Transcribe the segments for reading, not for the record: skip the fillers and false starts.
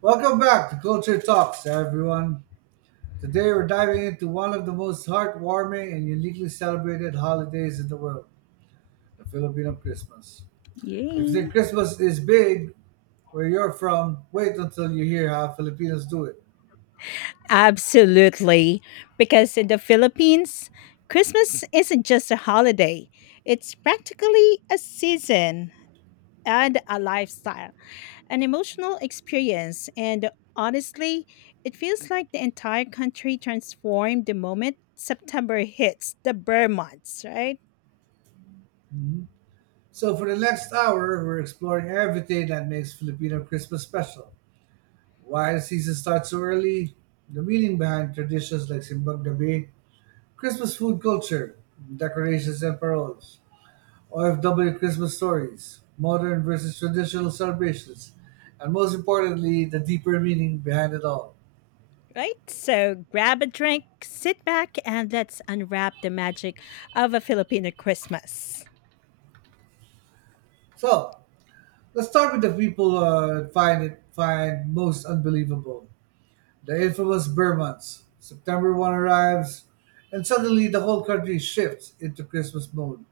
Welcome back to Culture Talks, everyone. Today we're diving into one of the most heartwarming and uniquely celebrated holidays in the world, the Filipino Christmas. If you Yay. think Christmas is big where you're from, wait until you hear how Filipinos do it. Absolutely. Because in the Philippines, Christmas isn't just a holiday, it's practically a season and a lifestyle, an emotional experience. And honestly, it feels like the entire country transformed the moment September hits the Burr months, right? So, for the next hour, we're exploring everything that makes Filipino Christmas special. Why the season starts so early, the meaning behind traditions like Simbang Gabi, Christmas food culture, decorations and paroles, OFW Christmas stories, modern versus traditional celebrations, and most importantly, the deeper meaning behind it all. Right? So grab a drink, sit back, and let's unwrap the magic of a Filipino Christmas. So, let's start with the people find most unbelievable. The infamous Burr months. September 1st arrives, and suddenly the whole country shifts into Christmas mode.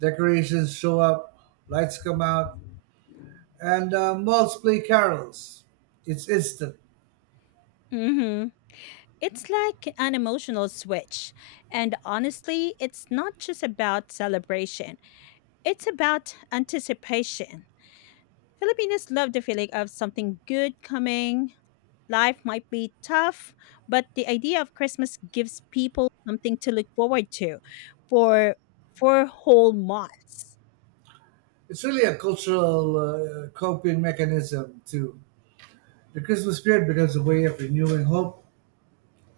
Decorations show up, lights come out, and malls play carols. It's instant. Mm-hmm. It's like an emotional switch. And honestly, it's not just about celebration, it's about anticipation. Filipinos love the feeling of something good coming. Life might be tough, but the idea of Christmas gives people something to look forward to for for whole months. It's really a cultural coping mechanism, too. The Christmas spirit becomes a way of renewing hope,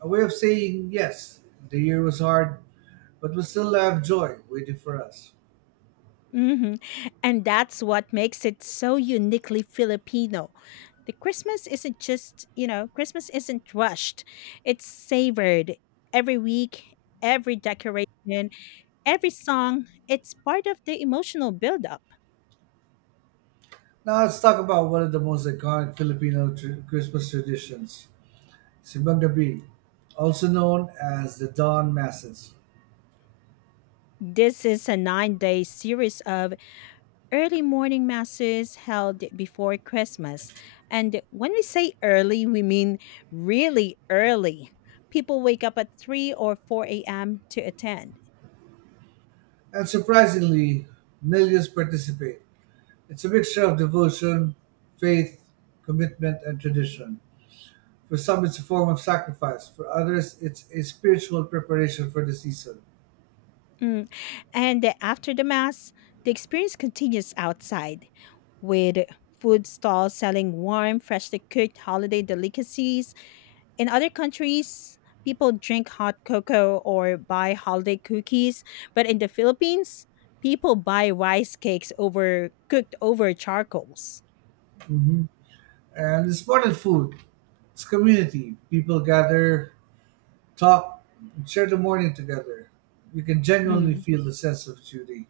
a way of saying, yes, the year was hard, but we still have joy waiting for us. Hmm. And that's what makes it so uniquely Filipino. The Christmas isn't just, you know, Christmas isn't rushed, it's savored every week, every decoration, every song. It's part of the emotional buildup. Now let's talk about one of the most iconic Christmas traditions, Simbang Gabi, also known as the Dawn Masses. This is a 9 day series of early morning masses held before Christmas. And when we say early, we mean really early. People wake up at 3 or 4 a.m. to attend. And surprisingly, millions participate. It's a mixture of devotion, faith, commitment, and tradition. For some, it's a form of sacrifice. For others, it's a spiritual preparation for the season. Mm. After the mass, the experience continues outside with food stalls selling warm, freshly cooked holiday delicacies. In other countries, people drink hot cocoa or buy holiday cookies, but in the Philippines, people buy rice cakes over cooked over charcoals. Mhm. And it's more than food, it's community. People gather, talk, and share the morning together. You can genuinely Mm. feel the sense of duty.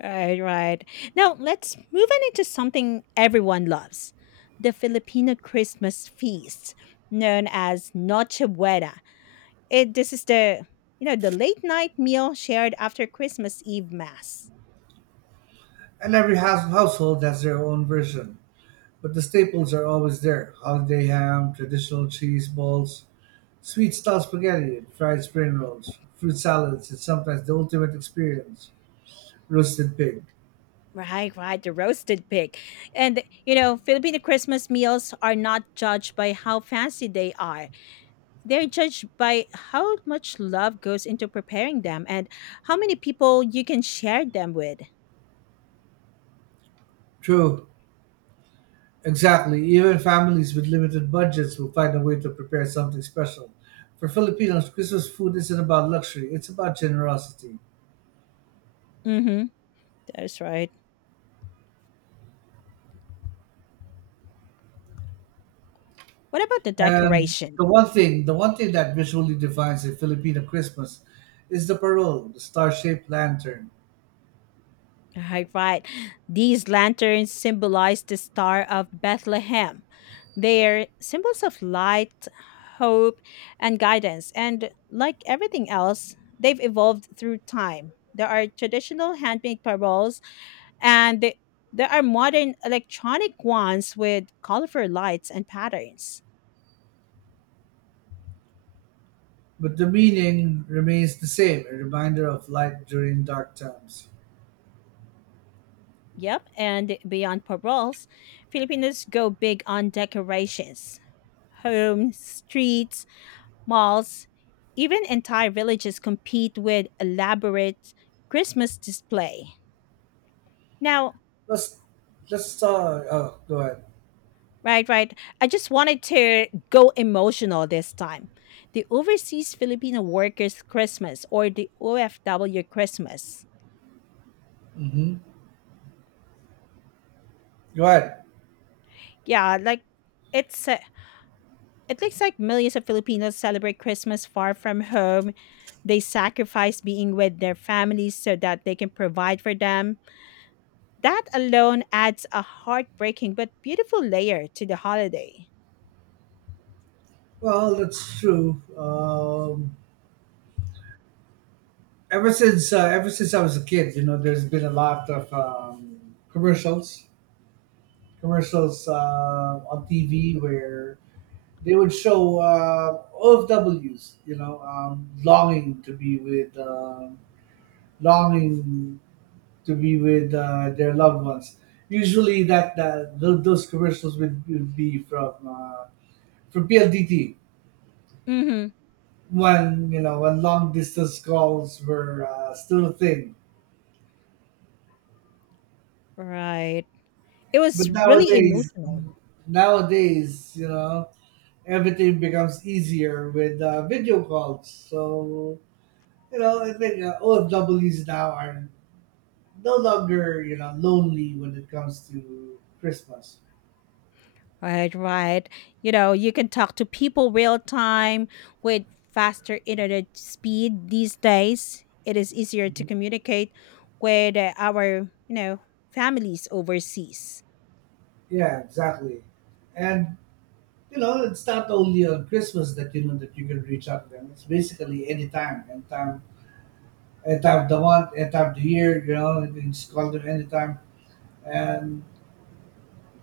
Right, right. Now let's move on into something everyone loves: the Filipino Christmas feast known as Noche Buena. It this is the you know the late night meal shared after Christmas Eve mass. And every household has their own version. But the staples are always there: holiday ham, traditional cheese balls, sweet style spaghetti, and fried spring rolls, fruit salads, and sometimes the ultimate experience, roasted pig. Right, right, the roasted pig. And you know, Filipino Christmas meals are not judged by how fancy they are. They're judged by how much love goes into preparing them and how many people you can share them with. True. Exactly. Even families with limited budgets will find a way to prepare something special. For Filipinos, Christmas food isn't about luxury, it's about generosity. Mm-hmm. That's right. What about the And decoration? the one thing that visually defines a Filipino Christmas is the parol, the star-shaped lantern. Right, right. These lanterns symbolize the Star of Bethlehem. They are symbols of light, hope, and guidance. And like everything else, they've evolved through time. There are traditional handmade paroles, and there are modern electronic ones with colorful lights and patterns. But the meaning remains the same, a reminder of light during dark times. Yep, and beyond paroles, Filipinos go big on decorations. Homes, streets, malls, even entire villages compete with elaborate Christmas display. Now, Let's let's Oh, go ahead. right, right. I just wanted to go emotional this time. The Overseas Filipino Workers Christmas, or the OFW Christmas. Hmm. Go ahead. Yeah, like, it's it looks like millions of Filipinos celebrate Christmas far from home. They sacrifice being with their families so that they can provide for them. That alone adds a heartbreaking but beautiful layer to the holiday. Well, that's true. Ever since I was a kid, you know, there's been a lot of commercials on TV where they would show O F W's, longing to be with, longing to be with their loved ones. Usually, those commercials would be from PLDT Hmm. when you know when long distance calls were still a thing. Right. It was But really emotional. nowadays, you know, everything becomes easier with video calls. So, you know, I think OFWs now are no longer, you know, lonely when it comes to Christmas. Right, right. You know, you can talk to people real time with faster internet speed these days. It is easier to Mhm. communicate with our, you know, families overseas. Yeah, exactly. And, you know, it's not only on Christmas that you know that you can reach out to them. It's basically any of the month, any time of the year, you know, you can just call them anytime. And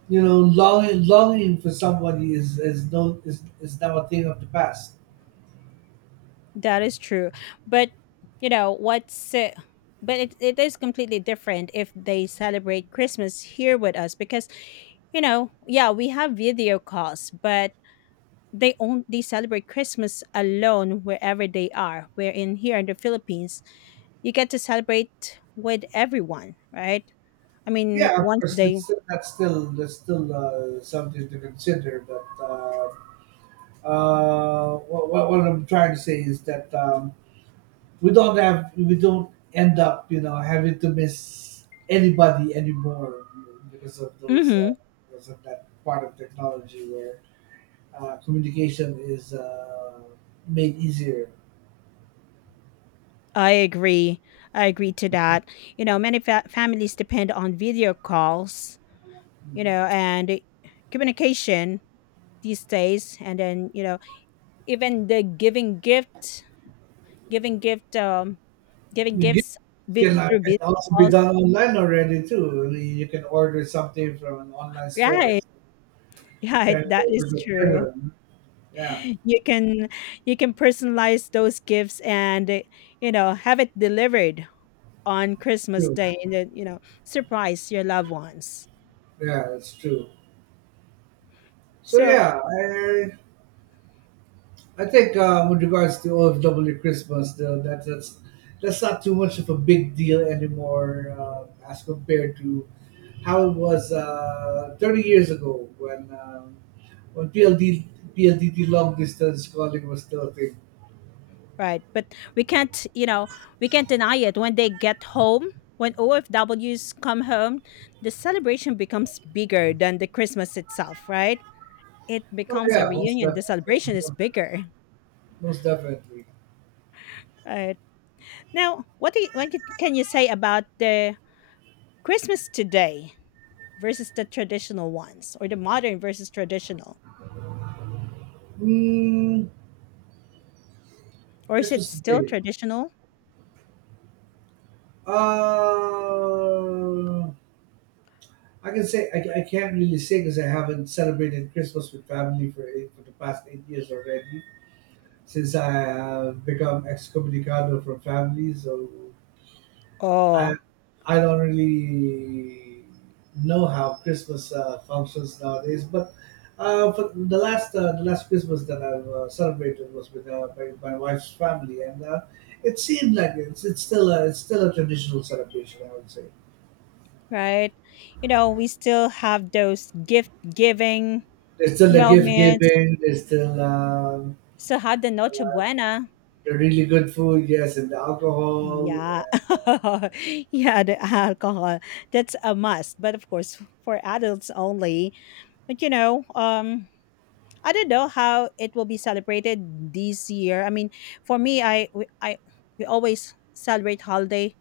you know, longing for somebody is no is, is now a thing of the past. That is true. But, you know, what's but it is completely different if they celebrate Christmas here with us because, you know, yeah, we have video calls, but they celebrate Christmas alone wherever they are. Where in here in the Philippines, you get to celebrate with everyone, right? I mean, Yeah, of once course, it's they… still, that's still something to consider. But what I'm trying to say is that we don't end up you know having to miss anybody anymore because of Hmm. That part of technology where communication is made easier. I agree. I agree to that. You know, many families depend on video calls, you know, and communication these days, and then, you know, even the giving gift um giving You get gifts Can, through can video also be calls, done online already too. You can order something from an online store, right. Right, send it that over is to the true. person. Yeah, You can, you can personalize those gifts and you know, have it delivered on Christmas true. day, and then, you know, surprise your loved ones. Yeah, that's true. So So yeah, I think with regards to OFW Christmas, though, that's not too much of a big deal anymore as compared to how it was 30 years ago when um, when PLD PLDT long distance calling was still a thing. right. But we can't, you know, we can't deny it. When they get home, when OFWs come home, the celebration becomes bigger than the Christmas itself, right? It Oh becomes a yeah, most reunion. The celebration is definitely. bigger. Most definitely. Right. Now, what can you say about the Christmas today versus the traditional ones, or the modern versus traditional? Mm. Or is it Christmas still today. traditional? Uh, I can't really say because I haven't celebrated Christmas with family for the past 8 years already. Since I have become excommunicado from family, so Oh, I I don't really know how Christmas functions nowadays, but for the last Christmas that I've celebrated was with my wife's family, and it seemed like it's still a traditional celebration, I would say. right. You know, we still have those gift giving There's still the gift moments. giving, there's still So how the Noche Buena? the really good food, yes, and the alcohol. And Yeah. uh, Yeah, the alcohol. That's a must, but of course for adults only. But you know, um, I don't know how it will be celebrated this year. I mean, for me I we always celebrate holiday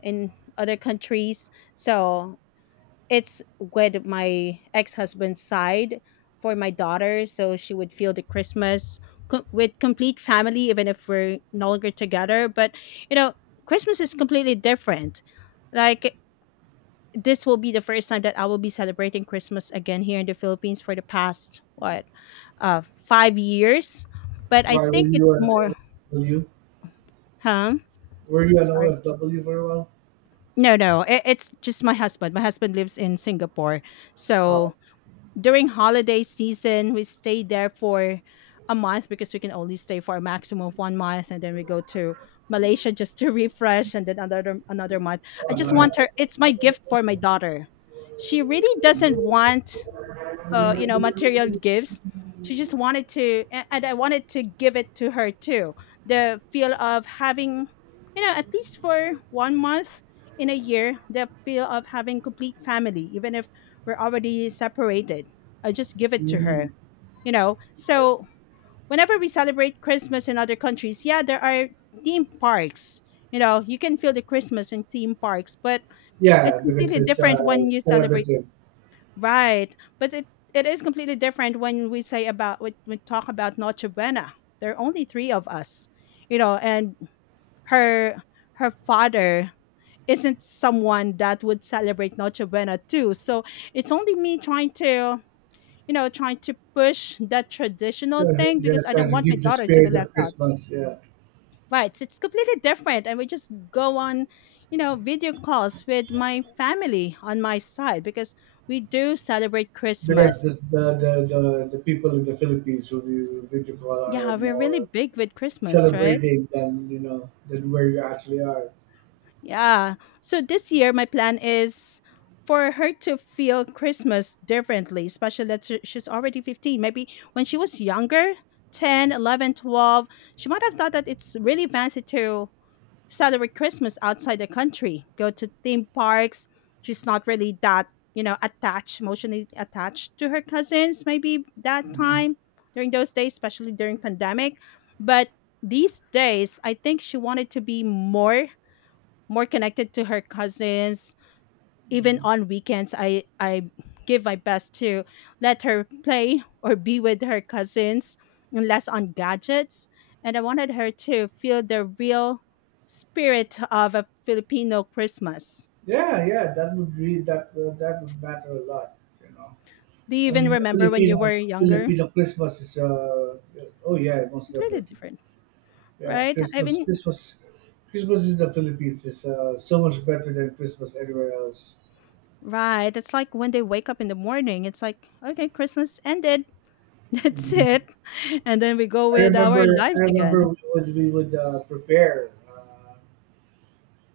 in other countries. So, it's with my ex-husband's side for my daughter, so she would feel the Christmas with complete family, even if we're no longer together. But you know, Christmas is completely different. Like, this will be the first time that I will be celebrating Christmas again here in the Philippines for the past what, uh, 5 years. But I why were think you it's an more… were you? Huh? Were you an Sorry. OFW for a while? No, it's just my husband, lives in Singapore. Oh, So during holiday season, we stay there for a month, because we can only stay for a maximum of one month, and then we go to Malaysia just to refresh, and then another month. I oh just nice. want her, it's my gift for my daughter. She really doesn't want you know, material gifts. She just wanted to, and I wanted to give it to her too. The feel of having, you know, at least for one month in a year, the feel of having complete family, even if we're already separated. I just give it to Mm, her, you know. okay. So whenever we celebrate Christmas in other countries, yeah, there are theme parks. You know, you can feel the Christmas in theme parks, but Yeah, it's because completely it's different when you celebrate… celebrative. Right. But it is completely different when we say about when we talk about Noche Buena. There are only three of us, you know, and her her father isn't someone that would celebrate Noche Buena too. So it's only me trying to, you know, trying to push that traditional thing Yeah, because I don't trying to want my keep the daughter to be spirit left of out. Christmas. Yeah, Right. So it's completely different. And we just go on, you know, video calls with my family on my side because we do celebrate because Christmas. this, the people in the Philippines who we to call are Yeah, we're really more big with Christmas, right? celebrating than you know than where you actually are. Yeah. So this year, my plan is for her to feel Christmas differently, especially that she's already 15. Maybe when she was younger, 10, 11, 12, she might have thought that it's really fancy to celebrate Christmas outside the country, go to theme parks. She's not really that, you know, attached, emotionally attached to her cousins, maybe that Mhm. time during those days, especially during pandemic. But these days, I think she wanted to be more, more connected to her cousins. Even on weekends, I give my best to let her play or be with her cousins, and less on gadgets. And I wanted her to feel the real spirit of a Filipino Christmas. Yeah, yeah, that would be that would matter a lot. You know, Do you I even mean, a remember when you Filipino were younger, Filipino Christmas is oh yeah, most completely definitely. different, Yeah, right? I Christmas mean, Christmas Christmas in the Philippines is so much better than Christmas anywhere else. right, it's like when they wake up in the morning, it's like, okay, Christmas ended. That's Mhm. it. And then we go with our I lives remember again. we would prepare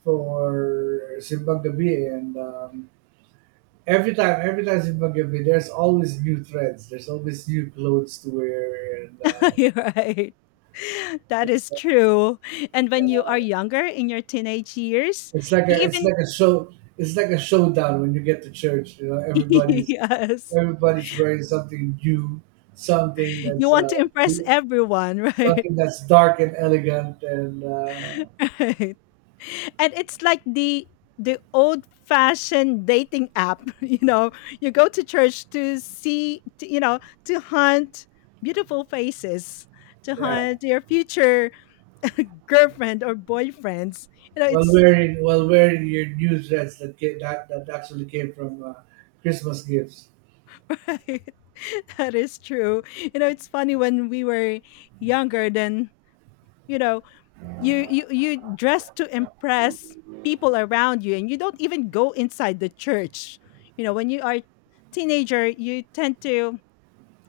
for Simbang Gabi, and every time Simbang Gabi, there's always new threads. There's always new clothes to wear, and You're right. That it's, is uh, true. And yeah, when you are younger in your teenage years, it's you it's even… like a show, it's like a showdown when you get to church. You know, everybody's Yes, everybody's wearing something new, something you that's want to uh, impress everyone, right? something that's dark and elegant, and Right. And it's like the old fashioned dating app, you know, you go to church to see to, you know, to hunt beautiful faces, to yeah. hunt your future girlfriend or boyfriends. You know, Well, it's… wearing your new dress that that actually came from Christmas gifts. That is true. You know, it's funny when we were younger then, you know, you dress to impress people around you, and you don't even go inside the church. You know, when you are teenager, you tend to,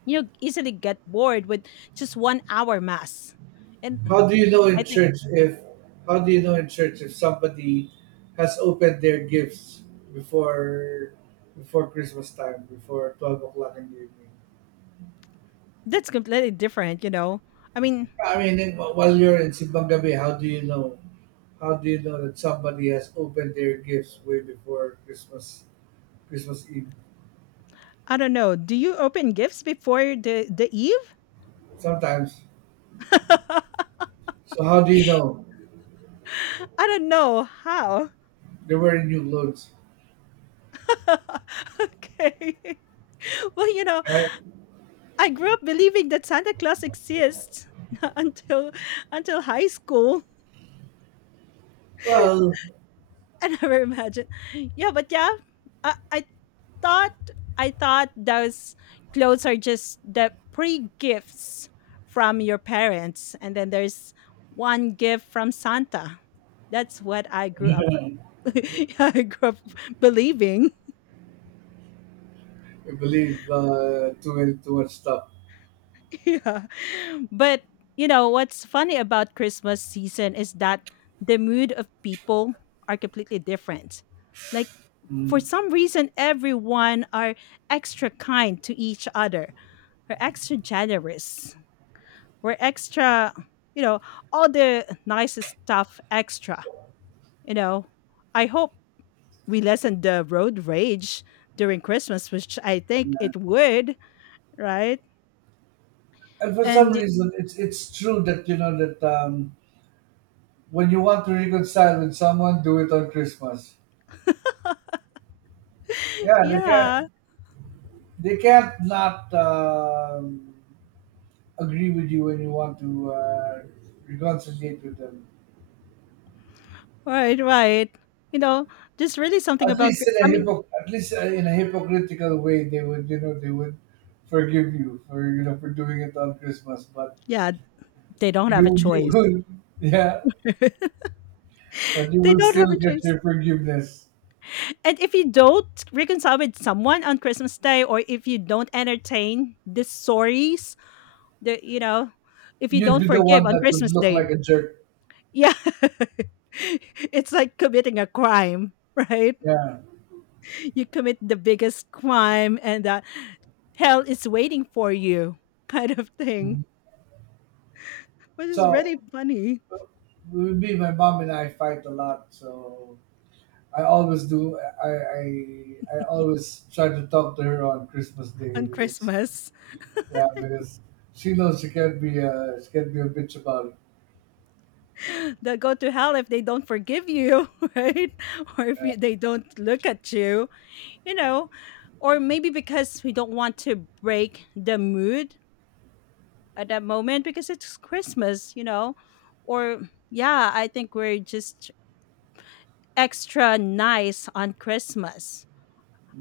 you know, easily get bored with just 1-hour hour mass. And How do you know I in think church if how do you know in church if somebody has opened their gifts before before Christmas time, before 12 o'clock in the evening? that's completely different, you know. I mean, I mean, in, while you're in Simbang Gabi, how do you know? How do you know that somebody has opened their gifts way before Christmas Eve? I don't know. Do you open gifts before the eve? Sometimes. I So how do you know don't know how. they were in new clothes? Okay. Well, you know, I grew up believing that Santa Claus exists until until high school. Well, I never imagined. Yeah, but yeah, I, I thought I thought those clothes are just the pre gifts from your parents, and then there's one gift from Santa. That's what I grew up. I grew up believing. I believe too much stuff. Yeah. But you know what's funny about Christmas season is that the mood of people are completely different. Like, for Mm. some reason everyone are extra kind to each other. We're extra generous. We're extra, you know, all the nicest stuff extra. You know, I hope we lessen the road rage during Christmas, which I think Yeah. it would, right? And for some And reason, it's true that you know that when you want to reconcile with someone, do it on Christmas. Yeah, yeah, they can't not agree with you when you want to reconciliate with them. right, right. You know, there's really something At about least in a I mean, hypocritical way, they would you know they would forgive you for you know for doing it on Christmas, but yeah, they don't have a you choice. would yeah but you They will don't have a still get choice. your forgiveness. And if you don't reconcile with someone on Christmas Day, or if you don't entertain the stories, the you know, if you You'd don't be the forgive one on that would Christmas look Day. like a jerk. Yeah. It's like committing a crime, right? Yeah. You commit the biggest crime and hell is waiting for you kind of thing, Mhm. which is really So, funny with me, my mom and I fight a lot. So, I always do. I always try to talk to her on Christmas Day on because Christmas. yeah, because she knows she can't be a bitch about it. They'll go to hell if they don't forgive you, right? Or if Yeah. you, they don't look at you, you know, or maybe because we don't want to break the mood at that moment because it's Christmas, or yeah, I think we're just extra nice on Christmas.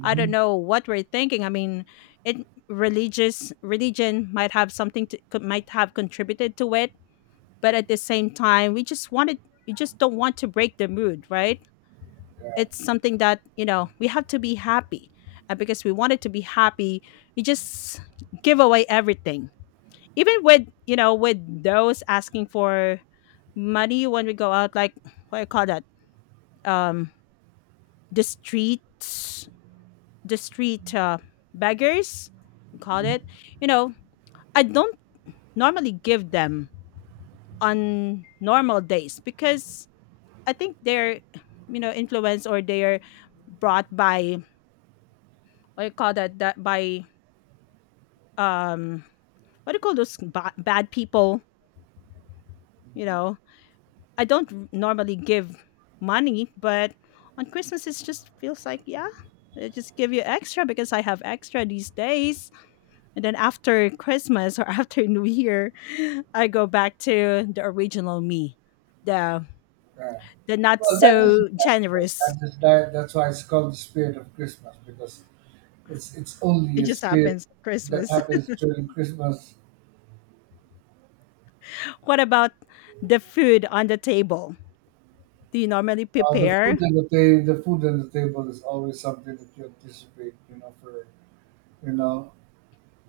I don't know what we're thinking. I mean, it religious religion might have something to might have contributed to it, but at the same time, we just don't want to break the mood, right? Yeah. It's something that we have to be happy, and because we wanted to be happy, we just give away everything, even with with those asking for money when we go out, like what do you call that, um the streets, the street beggars we call it. Mm-hmm. you know I don't normally give them on normal days because I think they're, influenced, or they're brought by, what do you call that, that by, um what do you call those bad people, you know. I don't normally give money, but on Christmas it just feels like, yeah, I just give you extra because I have extra these days. And then after Christmas or after New Year, I go back to the original me, the Right. the not Well, so generous. That's why it's called the spirit of Christmas because it's It only a just spirit happens at that Christmas. happens during Christmas. What about the food on the table? Do you normally prepare? The food on the table is always something that you anticipate. You know, you know,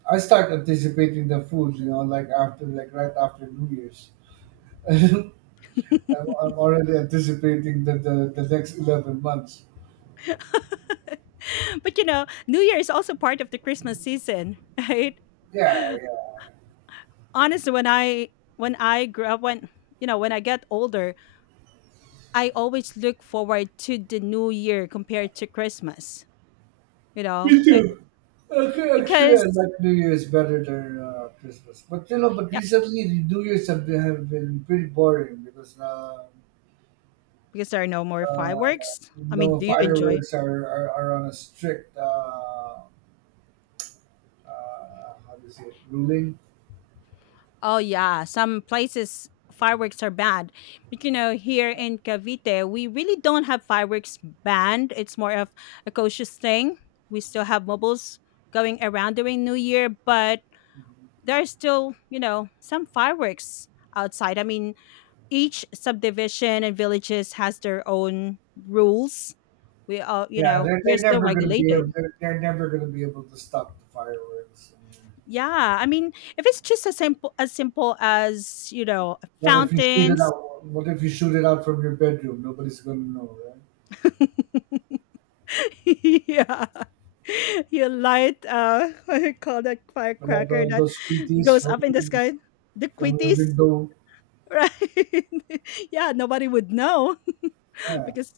I start anticipating the food. You know, like after like right after New Year's, I'm, I'm already anticipating the next 11 months. But you know, New Year is also part of the Christmas season, right? Yeah, yeah. Honestly, when I grew up, when, you know, when I get older, I always look forward to the New Year compared to Christmas. You know. Me too. Okay, actually, I Because like New Year's better than Christmas. But you know, but yeah, recently the New Year's have been pretty boring because because there are no more uh, fireworks. I mean, no do you enjoy? fireworks are, are on a strict how do you say it, ruling. Oh yeah, some places fireworks are banned. But you know, here in Cavite, we really don't have fireworks banned. It's more of a cautious thing. We still have mobiles going around during New Year, but there are still, you know, some fireworks outside. I mean, each subdivision and villages has their own rules. We all, you Yeah, know, we're still regulated. They're never gonna be able to stop the fireworks. I mean, Yeah, I mean, if it's just as simple as simple as, you know, fountains. What if you shoot it out from your bedroom? Nobody's gonna know, right? Yeah. You light what do you call that But like firecracker that those squeakies goes up in the sky? The from your quitties, window. right? Yeah, nobody would know, Yeah. because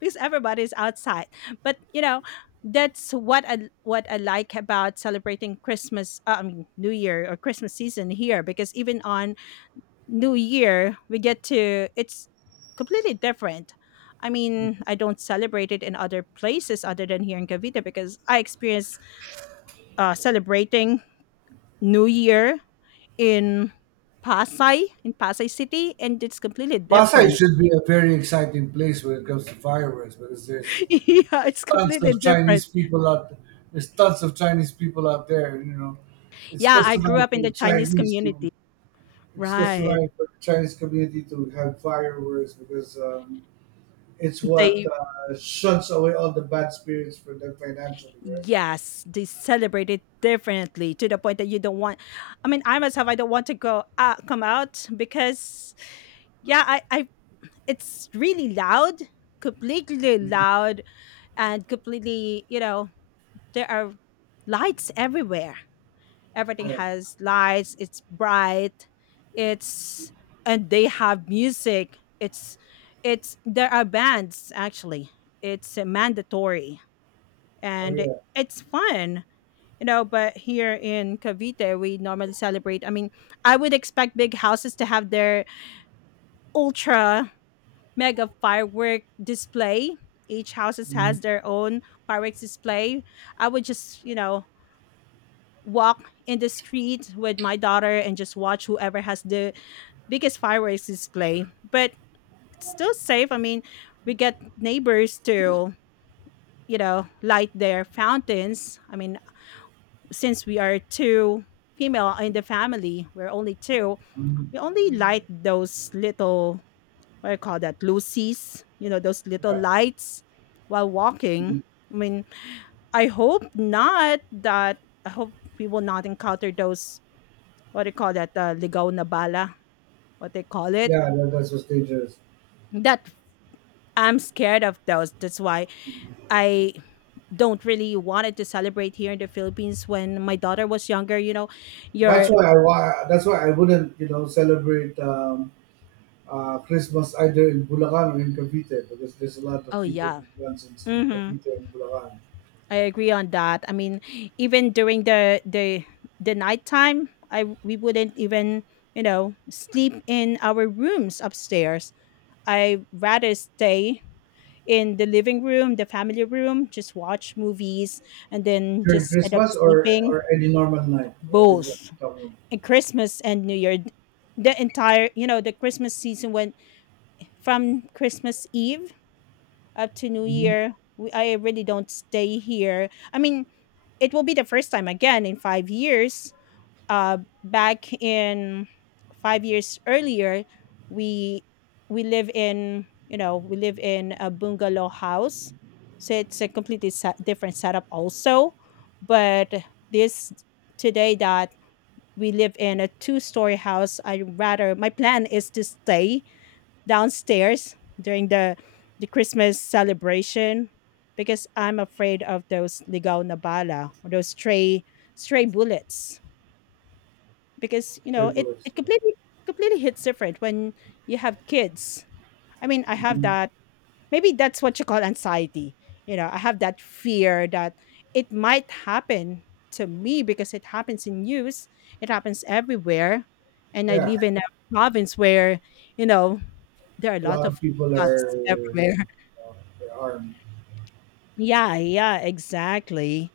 because everybody's outside. But you know, that's what I like about celebrating Christmas, I mean New Year or Christmas season here, because even on new year we get to, it's completely different. I mean, I don't celebrate it in other places other than here in Cavite, because I experienced celebrating new year in Pasay, in Pasay City, and it's completely Pasay different. should be a very exciting place when it comes to fireworks because Yeah, there's it's tons completely of different. Chinese people out there's tons of Chinese people out there, and you know, it's Yeah, I grew customary up for in the the Chinese Chinese to community, it's right? customary for the Chinese community to have fireworks because it's what They, shuns away all the bad spirits for them financially, right? yes, they celebrate it differently, to the point that you don't want, I mean, I myself, I don't want to go out, come out, because yeah, I it's really loud, completely loud, and completely, you know, there are lights everywhere, everything Yeah. has lights, it's bright. It's, and they have music, it's, there are bands actually, it's mandatory. Oh And yeah, it's fun, you know. But here in Cavite we normally celebrate, I mean, I would expect big houses to have their ultra mega firework display. Each houses has their own fireworks display. I would just, you know, walk in the street with my daughter and just watch whoever has the biggest fireworks display. But it's still safe. I mean, we get neighbors to, you know, light their fountains. I mean, since we are two female in the family, we're only two, we only light those little, what do you call that, lucies, you know, those little yeah, lights, while walking. I mean, I hope not that, I hope we will not encounter those, what do you call that, ligaw na bala, what they call it. yeah. That, that's what's dangerous. That I'm scared of those, that's why I don't really wanted to celebrate here in the Philippines when my daughter was younger, you know, your, That's why I wouldn't you know celebrate Christmas either in Bulacan or in Cavite because there's a lot of oh people yeah. who runs in Hmm. Cavite and Bulacan I agree on that. I mean, even during the nighttime, I we wouldn't even, you know, sleep in our rooms upstairs. I rather stay in the living room, the family room, just watch movies, and then during just end up Christmas sleeping, or any normal night. Right? Is that both talking? in Christmas and New Year. The entire, you know, the Christmas season went from Christmas Eve up to New Mm-hmm. Year. We, I really don't stay here. I mean, it will be the first time again in 5 years. Back in 5 years earlier, we we live in you know we live in a bungalow house, so it's a completely different setup also. But this today that we live in a two-story house, I rather, my plan is to stay downstairs during the Christmas celebration, because I'm afraid of those ligaw na bala, or those stray bullets, because you Sure, know bullets. it Yeah. completely, completely hits different when you have kids. I mean, I have Hmm. that. Maybe that's what you call anxiety. You know, I have that fear that it might happen to me, because it happens in news, it happens everywhere, and I Yeah, live in a province where, you know, there are a a lot lot of of people are guns everywhere. They're armed. Yeah, yeah, exactly.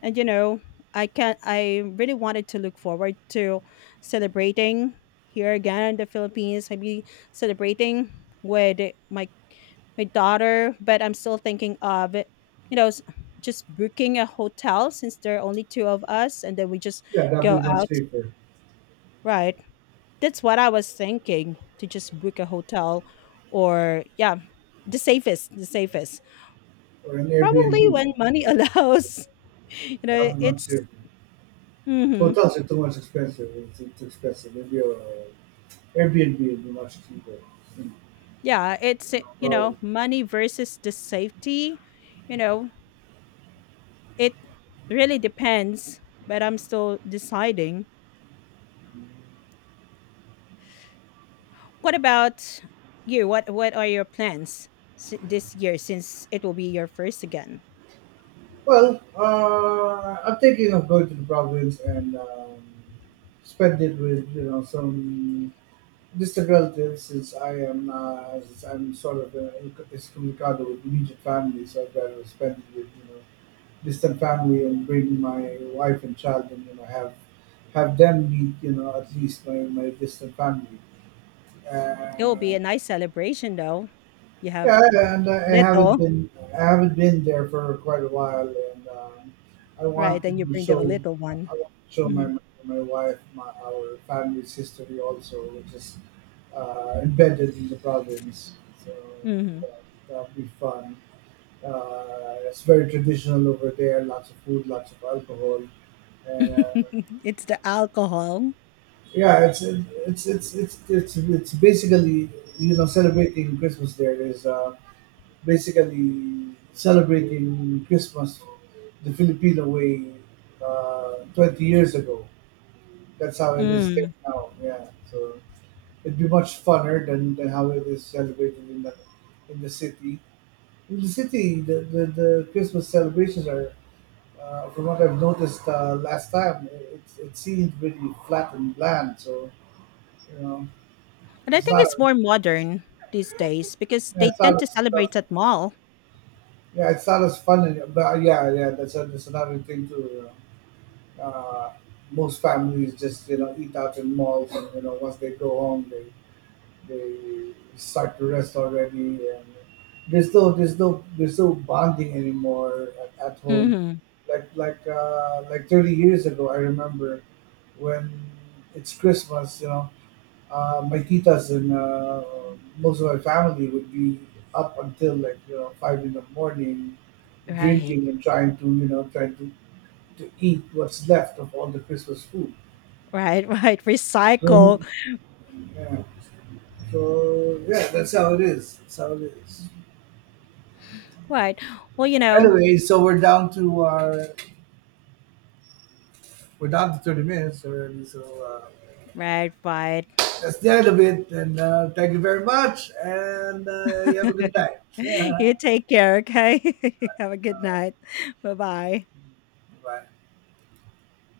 And you know, I really wanted to look forward to celebrating here again in the Philippines. I'll be celebrating with my my daughter, but I'm still thinking of it, you know, just booking a hotel, since there are only two of us, and then we just Yeah, that'd go be much out. safer. Right. That's what I was thinking, to just book a hotel, or yeah, the safest. Or an Probably Airbnb. when money That'd be allows. You know, That'd be much it's safer. mhm. Hotels are too much expensive. It's expensive. Maybe a Airbnb would be much cheaper. Mm. Yeah, it's, No you know, problem. money versus the safety, you know, it really depends, but I'm still deciding. What about you? What are your plans this year, since it will be your first again? Well, I'm thinking of going to the province and spend it with you know some distant relatives since I am since I'm sort of excommunicado with immediate family, so I'd rather spend it with you know distant family and bring my wife and child and you know have them meet you know at least my distant family. It will be Uh, a nice celebration though. You yeah, have and little, I haven't been there for quite a while, and I right? want Then you to bring them show a little I one. want to show Mhm. my my wife my our family's history also, which is embedded in the province. So Mhm. that that'll be fun. It's very traditional over there. Lots of food, lots of alcohol, and It's the alcohol. yeah, it's basically you know celebrating Christmas there is. Basically celebrating Christmas the Filipino way 20 years ago. That's how it is there Mm. now. Yeah, so it'd be much funner than how it is celebrated in the city. In the city, the Christmas celebrations are, from what I've noticed last time, it seemed really flat and bland. So you know, And I it's think not it's more modern these days because yeah, they it's tend not to as tough. celebrate at mall. Yeah, it's not as fun. And, but yeah, yeah, that's another thing too. Uh, Most families just you know eat out in malls, and you know once they go home, they start to rest already, and there's no bonding anymore at home. Hmm. Like like 30 years ago, I remember when it's Christmas, you know, my titas and most of my family would be up until like you know 5 in the morning, Right. drinking and trying to you know trying to eat what's left of all the Christmas food. Right, right. Recycle. Mhm. Yeah. So yeah, that's how it is. That's how it is. Right. Well, you know, Anyway, so we're down to 30 minutes already. So right, right. that's the end of it. And thank you very much. And you have a good night. You take care, okay? Have a good night. Bye bye. Bye.